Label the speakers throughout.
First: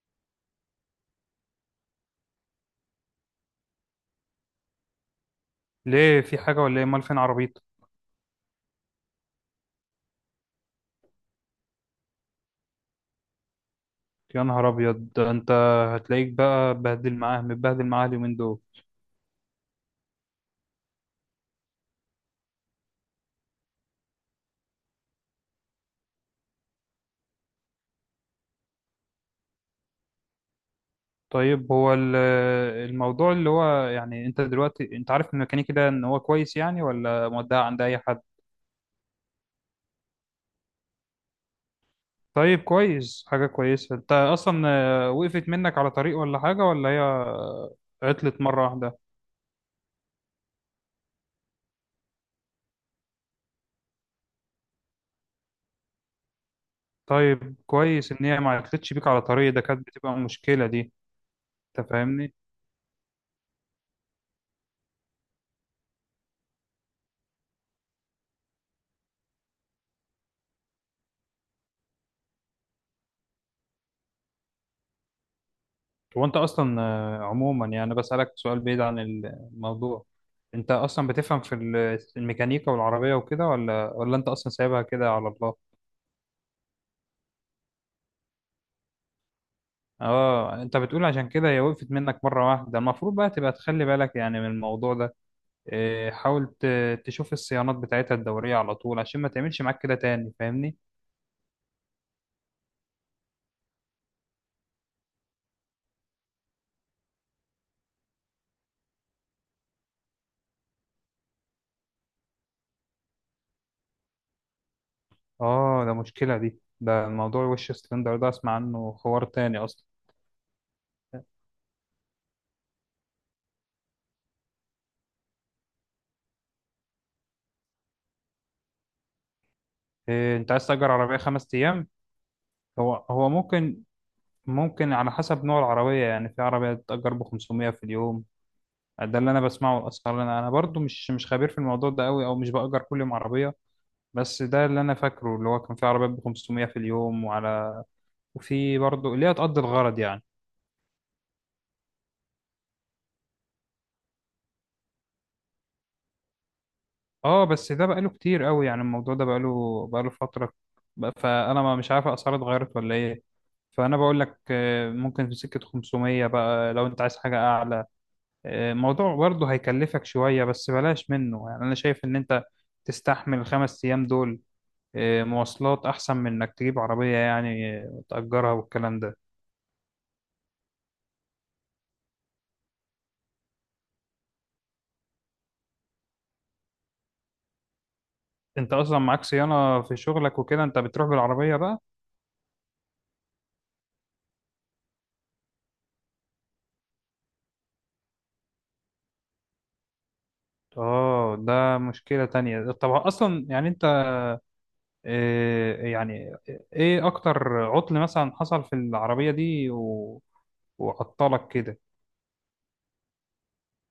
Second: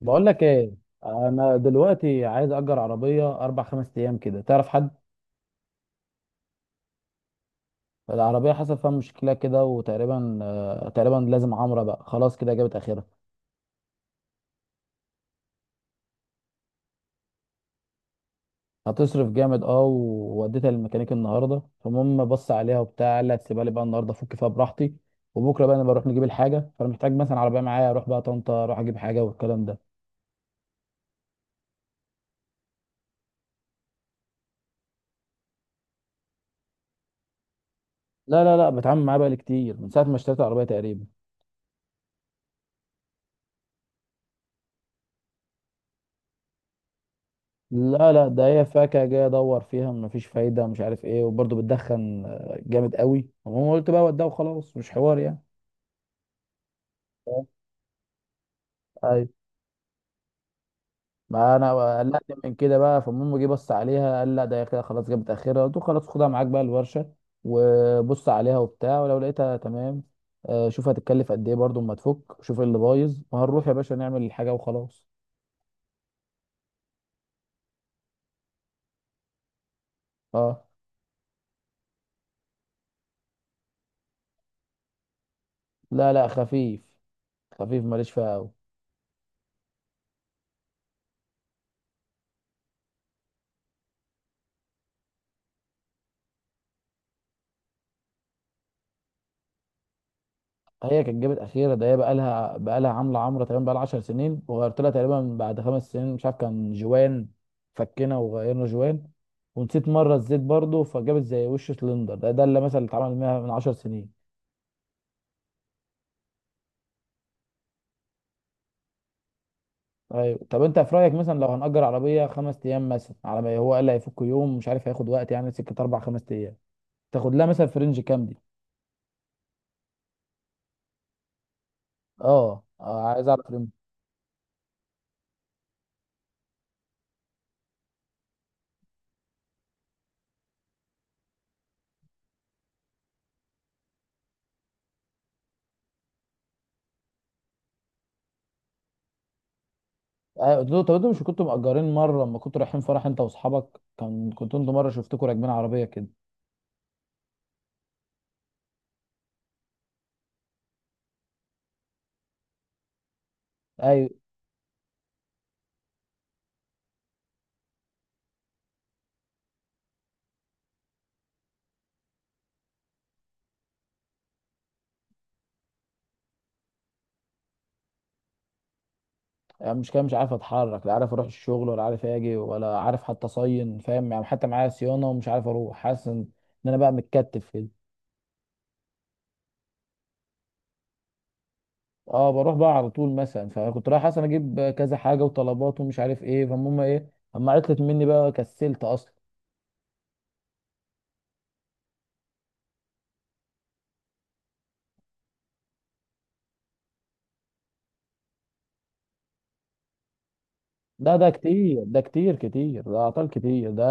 Speaker 1: بقول لك ايه. انا دلوقتي عايز اجر عربيه اربع خمس ايام كده، تعرف حد؟
Speaker 2: ليه؟ في حاجة ولا ايه؟ مال فين عربيتك؟
Speaker 1: العربيه حصل فيها مشكله كده، وتقريبا تقريبا لازم عمره، بقى خلاص كده جابت اخرها.
Speaker 2: يا نهار ابيض، ده انت هتلاقيك بقى بهدل معاه متبهدل معاه اليومين دول.
Speaker 1: هتصرف جامد. اه ووديتها للميكانيك النهارده، فالمهم بص عليها وبتاع، قال لي هتسيبها لي بقى النهارده افك فيها براحتي. وبكره بقى انا بروح نجيب الحاجه، فانا محتاج مثلا عربيه معايا اروح بقى طنطا، اروح اجيب حاجه والكلام ده.
Speaker 2: طيب، هو الموضوع اللي هو يعني انت دلوقتي، انت عارف الميكانيكي ده ان هو كويس يعني، ولا مودع عند اي حد؟
Speaker 1: لا لا لا، بتعامل معاه بقى كتير من ساعه ما اشتريت العربيه تقريبا.
Speaker 2: طيب كويس، حاجة كويسة. انت اصلا وقفت منك على طريق ولا حاجة؟ ولا هي
Speaker 1: لا لا،
Speaker 2: عطلت
Speaker 1: ده هي
Speaker 2: مرة واحدة؟
Speaker 1: فاكهة جاي ادور فيها مفيش فايدة، مش عارف ايه، وبرضه بتدخن جامد قوي، المهم قلت بقى وده وخلاص، مش حوار يعني. آه.
Speaker 2: طيب كويس ان هي ما عطلتش بيك على
Speaker 1: ايوه.
Speaker 2: طريق، ده كانت بتبقى مشكلة دي.
Speaker 1: ما
Speaker 2: انت
Speaker 1: انا قلقت
Speaker 2: فاهمني.
Speaker 1: من كده بقى، فالمهم جه بص عليها قال لا، ده هي كده خلاص جابت اخرها، قلت له خلاص خدها معاك بقى الورشة وبص عليها وبتاع، ولو لقيتها تمام. شوف هتتكلف قد ايه برضه اما تفك، شوف إيه اللي بايظ وهنروح يا باشا نعمل الحاجة وخلاص.
Speaker 2: هو انت اصلا عموما يعني بسألك سؤال بعيد عن الموضوع،
Speaker 1: اه.
Speaker 2: انت اصلا بتفهم في الميكانيكا والعربية وكده، ولا انت اصلا سايبها كده على الله؟
Speaker 1: لا لا، خفيف. خفيف، ماليش فيها قوي.
Speaker 2: اه، انت بتقول عشان كده هي وقفت منك مرة واحدة. المفروض بقى تبقى تخلي بالك يعني من الموضوع ده. حاول تشوف الصيانات بتاعتها الدورية على طول، عشان ما تعملش معاك كده تاني، فاهمني؟
Speaker 1: هي كانت جابت اخيره، ده هي بقى لها عامله عمره، تقريبا بقى لها 10 سنين، وغيرت لها تقريبا بعد 5 سنين، مش عارف كان جوان. فكنا وغيرنا جوان. ونسيت مره الزيت برضو، فجابت زي وش سلندر ده اللي مثلا اللي اتعمل منها من 10 سنين.
Speaker 2: اه، ده مشكلة دي. ده موضوع وش سلندر ده اسمع عنه حوار تاني اصلا.
Speaker 1: ايوه، طب انت في رايك مثلا لو هنأجر عربيه خمس ايام، مثلا على ما هو قال هيفك يوم، مش عارف هياخد وقت يعني، سكه اربع خمس ايام، تاخد لها مثلا في رينج كام دي؟
Speaker 2: إيه، انت عايز تأجر عربية خمس ايام؟
Speaker 1: اه،
Speaker 2: هو
Speaker 1: عايز
Speaker 2: هو
Speaker 1: اعرف رينج.
Speaker 2: ممكن، ممكن على حسب نوع العربية. يعني في عربية بتأجر ب 500 في اليوم. ده اللي أنا بسمعه الأسعار. أنا برضو مش خبير في الموضوع ده أوي، أو مش بأجر كل يوم عربية. بس ده اللي أنا فاكره، اللي هو كان في عربيات ب 500 في اليوم، وعلى وفي برضو اللي هي تقضي الغرض يعني.
Speaker 1: ايوه، قلت له طب انتوا مش كنتوا مأجرين مره لما كنتوا رايحين فرح انت واصحابك، كان كنتوا انتوا مره شفتكوا راكبين عربيه كده.
Speaker 2: أه، بس ده بقاله كتير أوي. يعني الموضوع ده بقاله فترة، فأنا ما مش عارف الأسعار اتغيرت ولا إيه. فأنا
Speaker 1: ايوه.
Speaker 2: بقول لك ممكن في سكة 500، بقى لو أنت عايز حاجة أعلى موضوع برضه هيكلفك شوية، بس بلاش منه يعني. أنا شايف إن أنت تستحمل الخمس أيام دول مواصلات أحسن من إنك تجيب عربية، يعني تأجرها والكلام ده.
Speaker 1: يعني مش كده، مش عارف اتحرك، لا عارف اروح الشغل، ولا عارف اجي، ولا عارف حتى اصين فاهم يعني، حتى معايا صيانه ومش عارف اروح، حاسس ان إن انا بقى متكتف كده.
Speaker 2: أنت أصلا معاك صيانة في شغلك وكده، أنت بتروح بالعربية بقى؟
Speaker 1: اه، بروح بقى على طول مثلا، فكنت رايح اصلا اجيب كذا حاجه وطلبات ومش عارف ايه، فالمهم ايه، اما عطلت مني بقى كسلت اصلا.
Speaker 2: آه، ده مشكلة تانية. طب أصلا يعني أنت آه، يعني إيه أكتر عطل مثلا حصل في العربية دي
Speaker 1: ده
Speaker 2: وعطلك كده؟
Speaker 1: كتير، ده كتير كتير، ده اعطال كتير ده.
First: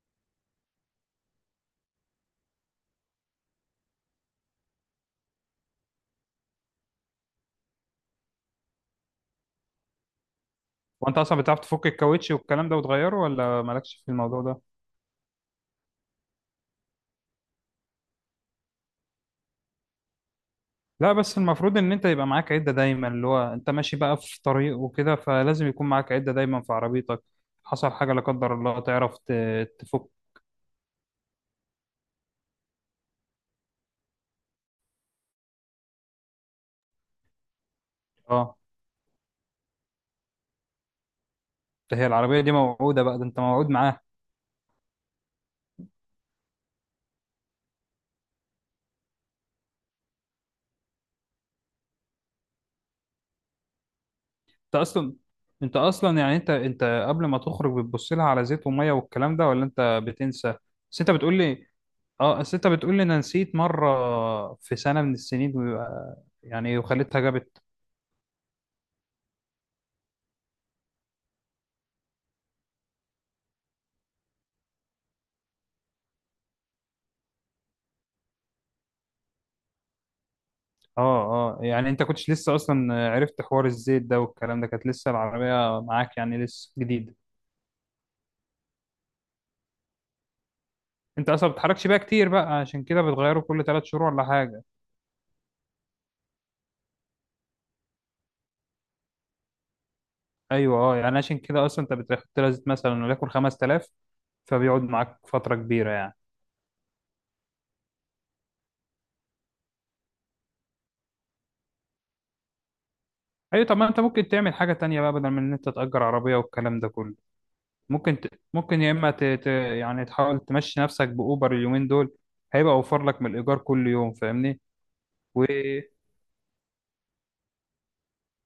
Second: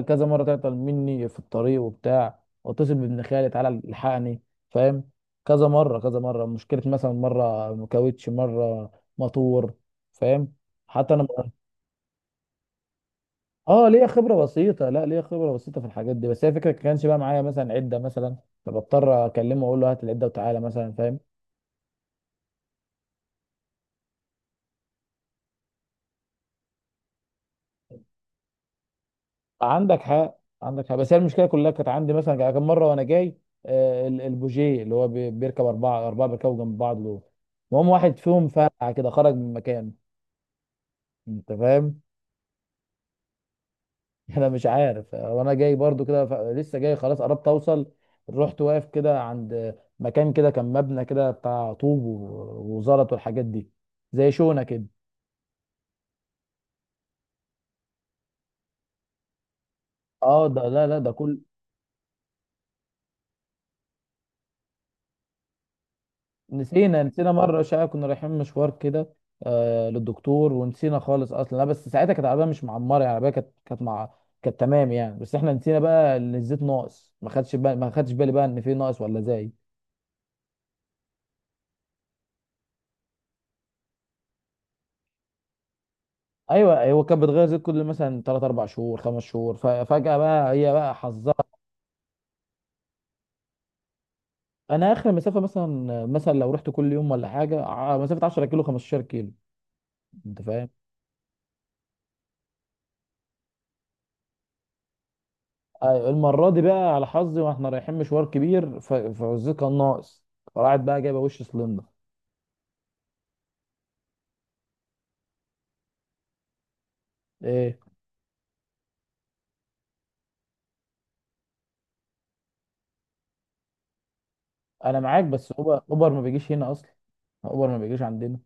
Speaker 1: كذا مره تعطل مني في الطريق وبتاع، واتصل بابن خالي تعالى الحقني. فاهم. كذا مره، كذا مره مشكله، مثلا مره كاوتش، مره موتور. فاهم. حتى
Speaker 2: وأنت
Speaker 1: انا.
Speaker 2: أصلا بتعرف تفك الكاوتش والكلام ده وتغيره، ولا
Speaker 1: اه
Speaker 2: مالكش
Speaker 1: ليا
Speaker 2: في
Speaker 1: خبره
Speaker 2: الموضوع ده؟
Speaker 1: بسيطه، لا، ليا خبره بسيطه في الحاجات دي، بس هي فكره كانش بقى معايا مثلا عده مثلا، فبضطر اكلمه واقول له هات العده وتعالى مثلا،
Speaker 2: لا
Speaker 1: فاهم.
Speaker 2: بس المفروض ان انت يبقى معاك عدة دايما، اللي هو انت ماشي بقى في طريق وكده، فلازم يكون معاك عدة دايما في عربيتك. حصل حاجة لا قدر الله، تعرف
Speaker 1: عندك
Speaker 2: تفك.
Speaker 1: حق، عندك حق، بس هي المشكله كلها كانت عندي مثلا كم مره وانا جاي. البوجيه اللي هو بيركب اربعه اربعه، بيركبوا جنب بعض دول، المهم واحد فيهم
Speaker 2: اه،
Speaker 1: فرقع كده خرج من مكانه. انت
Speaker 2: ده
Speaker 1: فاهم.
Speaker 2: هي العربية دي موعودة بقى، ده انت موعود معاها.
Speaker 1: انا مش عارف، وانا جاي برضو كده لسه جاي خلاص قربت اوصل، رحت واقف كده عند مكان كده، كان مبنى كده بتاع طوب و- وزلط والحاجات دي، زي شونه
Speaker 2: انت
Speaker 1: كده.
Speaker 2: اصلا انت اصلا يعني انت قبل ما تخرج بتبص لها على زيت ومية والكلام ده، ولا انت
Speaker 1: اه
Speaker 2: بتنسى؟
Speaker 1: ده لا لا،
Speaker 2: بس انت
Speaker 1: ده كله.
Speaker 2: بتقول لي اه، بس انت بتقول لي انا نسيت مرة في سنة من السنين، ويبقى- يعني
Speaker 1: نسينا
Speaker 2: وخليتها
Speaker 1: نسينا مرة
Speaker 2: جابت.
Speaker 1: شقة كنا رايحين مشوار كده، للدكتور، ونسينا خالص أصلا، لا بس ساعتها كانت العربية مش معمرة يعني، العربية كانت مع، كانت تمام يعني، بس احنا نسينا بقى إن الزيت ناقص، ما خدش بالي، ما خدش بالي بقى إن في ناقص ولا زايد.
Speaker 2: اه اه، يعني انت كنتش لسه اصلا عرفت حوار الزيت ده والكلام ده، كانت لسه العربية معاك يعني لسه
Speaker 1: أيوه، هو
Speaker 2: جديدة.
Speaker 1: كانت بتغير زيت كل مثلا 3 4 شهور، 5 شهور، ففجأة بقى هي بقى
Speaker 2: انت
Speaker 1: حظها.
Speaker 2: اصلا ما بتتحركش بيها كتير بقى، عشان كده بتغيره كل ثلاث شهور ولا حاجة.
Speaker 1: أنا آخر مسافة مثلا لو رحت كل يوم ولا حاجة، مسافة 10 كيلو، 15 كيلو، أنت فاهم.
Speaker 2: ايوه، اه، يعني عشان كده اصلا انت بتحط لها زيت مثلا وليكن 5000، فبيقعد معاك فترة كبيرة
Speaker 1: أيوة،
Speaker 2: يعني.
Speaker 1: المره دي بقى على حظي، واحنا رايحين مشوار كبير، فوزيه كان ناقص، راحت بقى جايبه وش سلندر.
Speaker 2: ايوه، طب ما انت ممكن تعمل حاجة تانية بقى بدل من ان انت تأجر عربية والكلام ده كله.
Speaker 1: ايه.
Speaker 2: ممكن ت... ممكن يا اما يعني تحاول تمشي نفسك بأوبر اليومين دول، هيبقى اوفر لك من الإيجار كل يوم، فاهمني؟
Speaker 1: انا معاك،
Speaker 2: و...
Speaker 1: بس اوبر، اوبر ما بيجيش هنا اصلا. اوبر ما بيجيش عندنا.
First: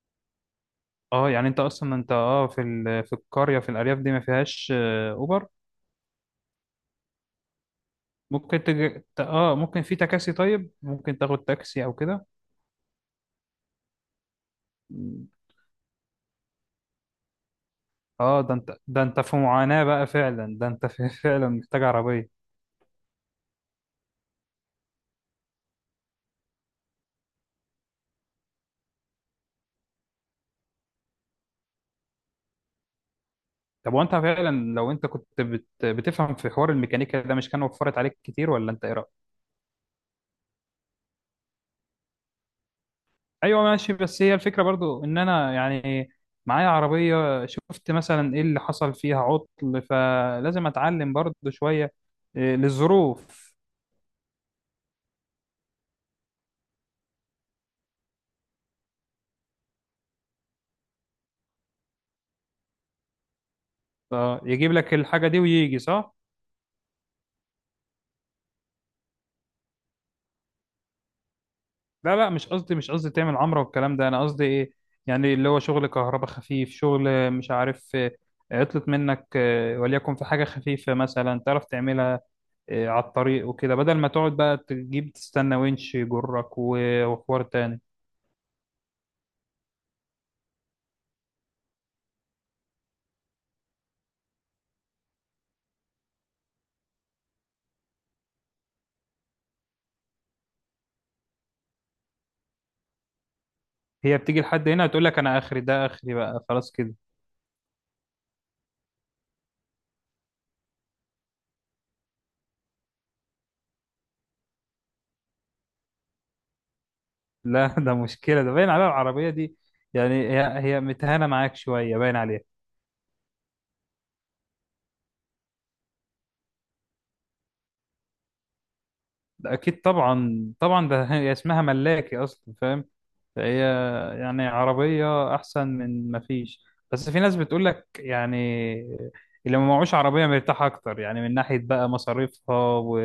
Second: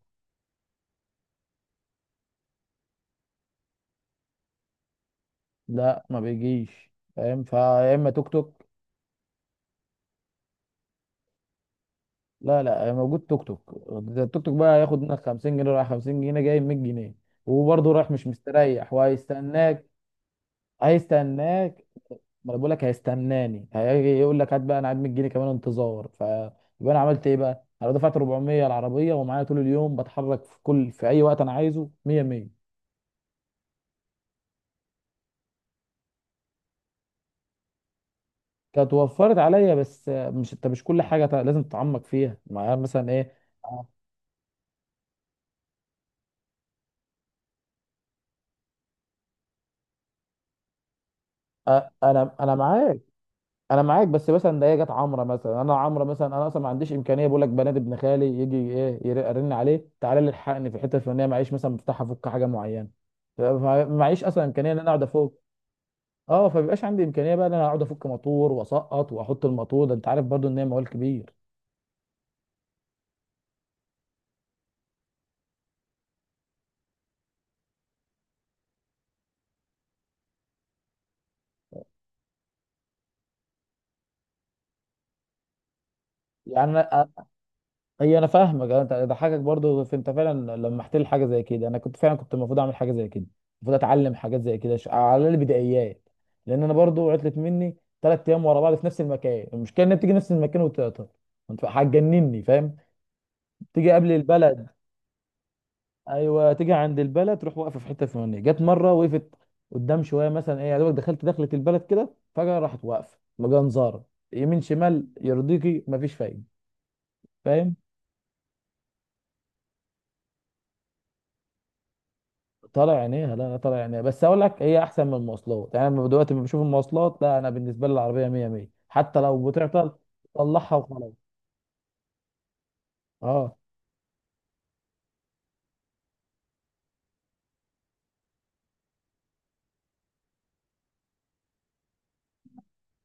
Speaker 2: اه، يعني انت اصلا انت اه في في القريه، في الارياف دي ما فيهاش اوبر.
Speaker 1: لا، ما بيجيش فاهم فيا، اما توك توك.
Speaker 2: اه ممكن في تكاسي، طيب ممكن تاخد تاكسي او كده.
Speaker 1: لا لا، موجود توك توك، ده التوك توك بقى ياخد منك 50 جنيه رايح، 50 جنيه جاي، 100 جنيه، وبرضه رايح مش
Speaker 2: اه، ده انت
Speaker 1: مستريح،
Speaker 2: ده انت في معاناه
Speaker 1: وهيستناك.
Speaker 2: بقى فعلا، ده انت في... فعلا محتاج
Speaker 1: هيستناك.
Speaker 2: عربيه.
Speaker 1: ما انا بقول لك هيستناني، هيجي يقول لك هات بقى انا قاعد، مديني كمان انتظار، فيبقى انا عملت ايه بقى، انا دفعت 400 العربيه ومعايا طول اليوم، بتحرك في كل، في اي وقت انا عايزه، 100 100.
Speaker 2: طب وانت فعلا لو انت كنت بتفهم في حوار الميكانيكا ده، مش كان وفرت عليك كتير؟ ولا انت
Speaker 1: كانت
Speaker 2: ايه رايك؟
Speaker 1: وفرت عليا، بس مش، انت مش كل حاجه لازم تتعمق فيها معايا مثلا ايه.
Speaker 2: ايوه ماشي، بس هي الفكره برضو ان انا يعني معايا عربيه، شفت مثلا ايه اللي حصل فيها عطل، فلازم اتعلم برضو
Speaker 1: أ-
Speaker 2: شويه
Speaker 1: انا انا معاك.
Speaker 2: للظروف.
Speaker 1: انا معاك بس مثلا، ده هي جت عمره مثلا، انا عمره مثلا، انا اصلا ما عنديش امكانيه، بقول لك بنات ابن خالي يجي ايه، ارن عليه تعالى لي الحقني في الحته الفلانيه، معيش مثلا مفتاح افك حاجه معينه، فمعيش
Speaker 2: اه،
Speaker 1: اصلا امكانيه
Speaker 2: يجيب
Speaker 1: ان انا
Speaker 2: لك
Speaker 1: اقعد
Speaker 2: الحاجة
Speaker 1: افك.
Speaker 2: دي ويجي، صح؟
Speaker 1: اه، فبيبقاش عندي امكانيه بقى ان انا اقعد افك موتور واسقط واحط الموتور، ده انت عارف برضو ان هي موال كبير.
Speaker 2: لا لا، مش قصدي تعمل عمرة والكلام ده. أنا قصدي إيه، يعني اللي هو شغل كهرباء خفيف، شغل مش عارف عطلت منك وليكن في حاجة خفيفة مثلا، تعرف تعملها على الطريق وكده، بدل ما تقعد بقى تجيب تستنى winch يجرك
Speaker 1: يعني
Speaker 2: وحوار تاني.
Speaker 1: هي انا فاهمك، انت ضحكك برضو في، انت فعلا لمحت لي حاجه زي كده، انا كنت فعلا، كنت المفروض اعمل حاجه زي كده، المفروض اتعلم حاجات زي كده، على البدايات، لان انا برضو عطلت مني 3 ايام ورا بعض في نفس المكان، المشكله انها بتيجي نفس المكان وتقطع، انت هتجنني فاهم، تيجي قبل
Speaker 2: هي بتيجي
Speaker 1: البلد.
Speaker 2: لحد هنا تقول لك أنا آخري، ده آخري بقى
Speaker 1: ايوه، تيجي
Speaker 2: خلاص كده.
Speaker 1: عند البلد، تروح واقفه في حته فلانيه، جت مره وقفت قدام شويه مثلا ايه، يا دوبك دخلت دخلة البلد كده، فجاه راحت واقفه مجنزاره يمين شمال، يرضيكي مفيش فايده،
Speaker 2: لا
Speaker 1: فاهم.
Speaker 2: ده مشكلة، ده باين عليها العربية دي. يعني هي متهانة معاك شوية باين عليها.
Speaker 1: طالع عينيها، لا لا، طالع عينيها، بس اقول لك هي احسن من المواصلات يعني، انا دلوقتي لما بشوف المواصلات، لا، انا بالنسبه لي العربيه 100 100 حتى لو
Speaker 2: ده أكيد
Speaker 1: بتعطل،
Speaker 2: طبعا
Speaker 1: طلعها
Speaker 2: طبعا، ده
Speaker 1: وخلاص.
Speaker 2: هي اسمها ملاكي أصلا، فاهم؟
Speaker 1: اه.
Speaker 2: فهي يعني عربية أحسن من ما فيش. بس في ناس بتقول لك يعني اللي ما معهوش عربية مرتاح أكتر، يعني من ناحية بقى مصاريفها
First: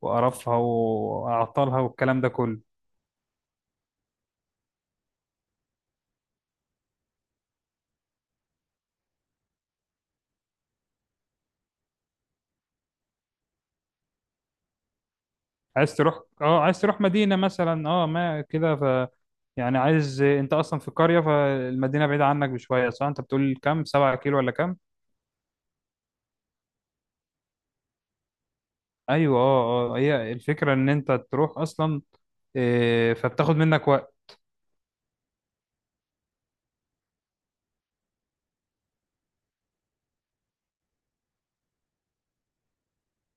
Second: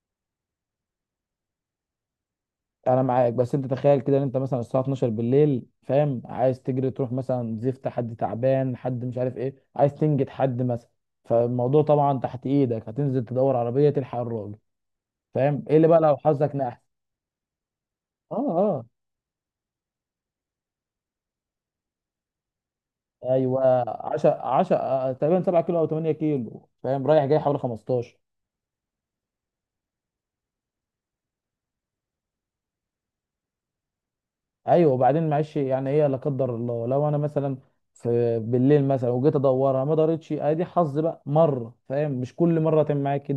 Speaker 2: وقرفها وأعطالها والكلام ده كله.
Speaker 1: انا معاك، بس انت تخيل كده ان انت مثلا الساعه 12 بالليل، فاهم، عايز تجري تروح مثلا زفت، حد تعبان، حد مش عارف ايه، عايز تنجد حد مثلا، فالموضوع طبعا تحت ايدك، هتنزل تدور عربيه تلحق الراجل، فاهم ايه اللي
Speaker 2: عايز
Speaker 1: بقى لو
Speaker 2: تروح،
Speaker 1: حظك
Speaker 2: اه
Speaker 1: نحس.
Speaker 2: عايز تروح مدينة مثلا، اه
Speaker 1: اه
Speaker 2: ما كده،
Speaker 1: اه،
Speaker 2: ف يعني عايز انت اصلا في قرية، فالمدينة بعيدة عنك بشوية، صح؟ انت بتقول
Speaker 1: ايوه،
Speaker 2: كام، سبعة
Speaker 1: 10
Speaker 2: كيلو ولا كام؟
Speaker 1: 10 تقريبا، 7 كيلو او 8 كيلو، فاهم، رايح جاي حوالي 15.
Speaker 2: ايوه، اه اه، هي الفكرة ان انت تروح اصلا إيه، فبتاخد منك وقت.
Speaker 1: ايوه، وبعدين معلش يعني ايه، لا قدر الله لو انا مثلا في بالليل مثلا، وجيت ادورها ما دارتش، ادي حظ بقى مره، فاهم، مش كل مره تم معاك.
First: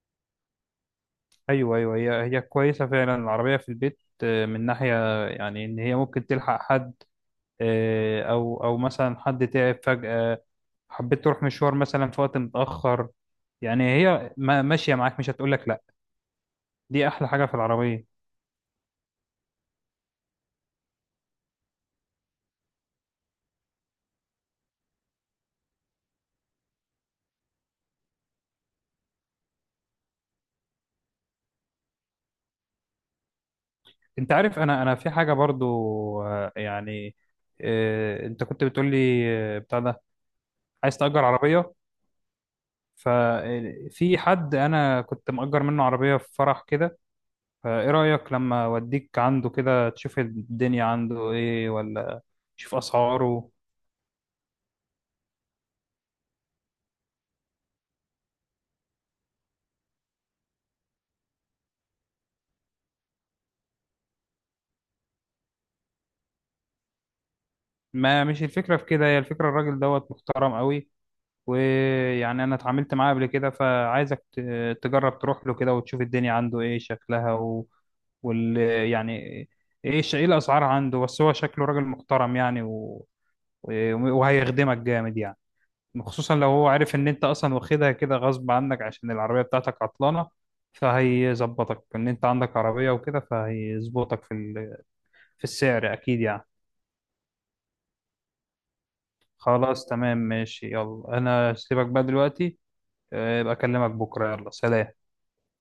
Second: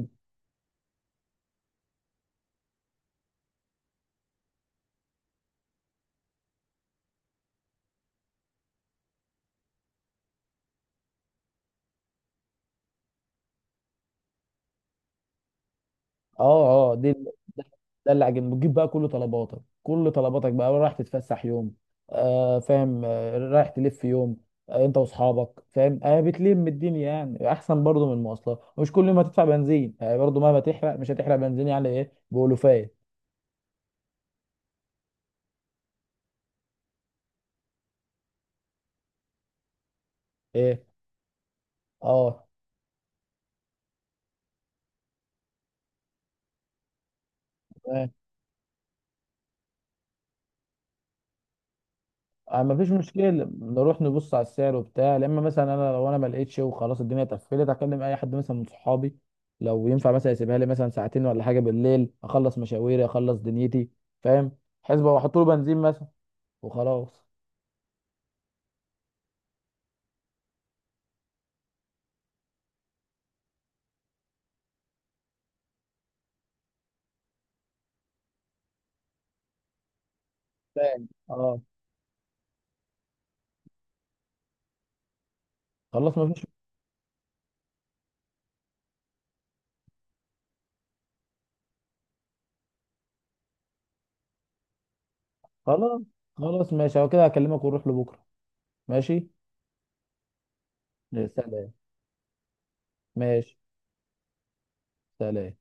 Speaker 2: ايوه ايوه، هي كويسه فعلا العربيه في البيت من ناحيه يعني ان هي ممكن تلحق حد او مثلا حد تعب فجاه، حبيت تروح مشوار مثلا في وقت متاخر، يعني هي ماشيه معاك مش هتقول لك لا.
Speaker 1: اه اه،
Speaker 2: دي
Speaker 1: دي
Speaker 2: احلى
Speaker 1: ده،
Speaker 2: حاجه في
Speaker 1: ده
Speaker 2: العربيه.
Speaker 1: اللي عجبني، بتجيب بقى كل طلباتك، كل طلباتك بقى، رايح تتفسح يوم، فاهم، رايح تلف يوم، انت واصحابك، فاهم، بتلم الدنيا يعني، احسن برضو من المواصلات، ومش كل يوم هتدفع بنزين، برضو مهما تحرق مش هتحرق بنزين يعني ايه بألوفات.
Speaker 2: انت عارف، انا في حاجه برضو آه، يعني انت كنت بتقول لي بتاع ده،
Speaker 1: ايه.
Speaker 2: عايز تأجر عربيه.
Speaker 1: اه،
Speaker 2: ففي حد انا كنت مأجر منه عربيه في فرح كده، فايه رأيك لما اوديك عنده كده، تشوف الدنيا عنده ايه، ولا
Speaker 1: آه،
Speaker 2: تشوف
Speaker 1: مفيش مشكله.
Speaker 2: اسعاره.
Speaker 1: نروح نبص على السعر وبتاع، لا اما مثلا لو انا ما لقيتش وخلاص الدنيا اتقفلت، اكلم اي حد مثلا من صحابي، لو ينفع مثلا يسيبها لي مثلا ساعتين ولا حاجه بالليل، اخلص مشاويري، اخلص دنيتي، فاهم، حسبه واحط له بنزين مثلا، وخلاص.
Speaker 2: ما مش الفكرة في كده، هي الفكرة الراجل دوت محترم قوي، ويعني انا اتعاملت معاه قبل كده، فعايزك تجرب تروح له كده وتشوف الدنيا عنده ايه شكلها و... وال يعني ايه ايه الاسعار عنده،
Speaker 1: فاهم.
Speaker 2: بس هو
Speaker 1: اه.
Speaker 2: شكله راجل محترم يعني وهيخدمك جامد يعني.
Speaker 1: خلاص،
Speaker 2: خصوصا
Speaker 1: مفيش.
Speaker 2: لو هو عارف ان انت اصلا واخدها كده غصب عنك عشان العربية بتاعتك عطلانة، فهيظبطك ان انت عندك عربية وكده، فهيظبطك في في السعر
Speaker 1: خلاص
Speaker 2: اكيد يعني.
Speaker 1: خلاص ماشي، هو كده هكلمك ونروح لبكره. ماشي.
Speaker 2: خلاص تمام ماشي، يلا
Speaker 1: ماشي.
Speaker 2: انا
Speaker 1: سلام.
Speaker 2: سيبك بقى دلوقتي. يبقى
Speaker 1: ماشي.
Speaker 2: اكلمك بكرة، يلا سلام.
Speaker 1: سلام.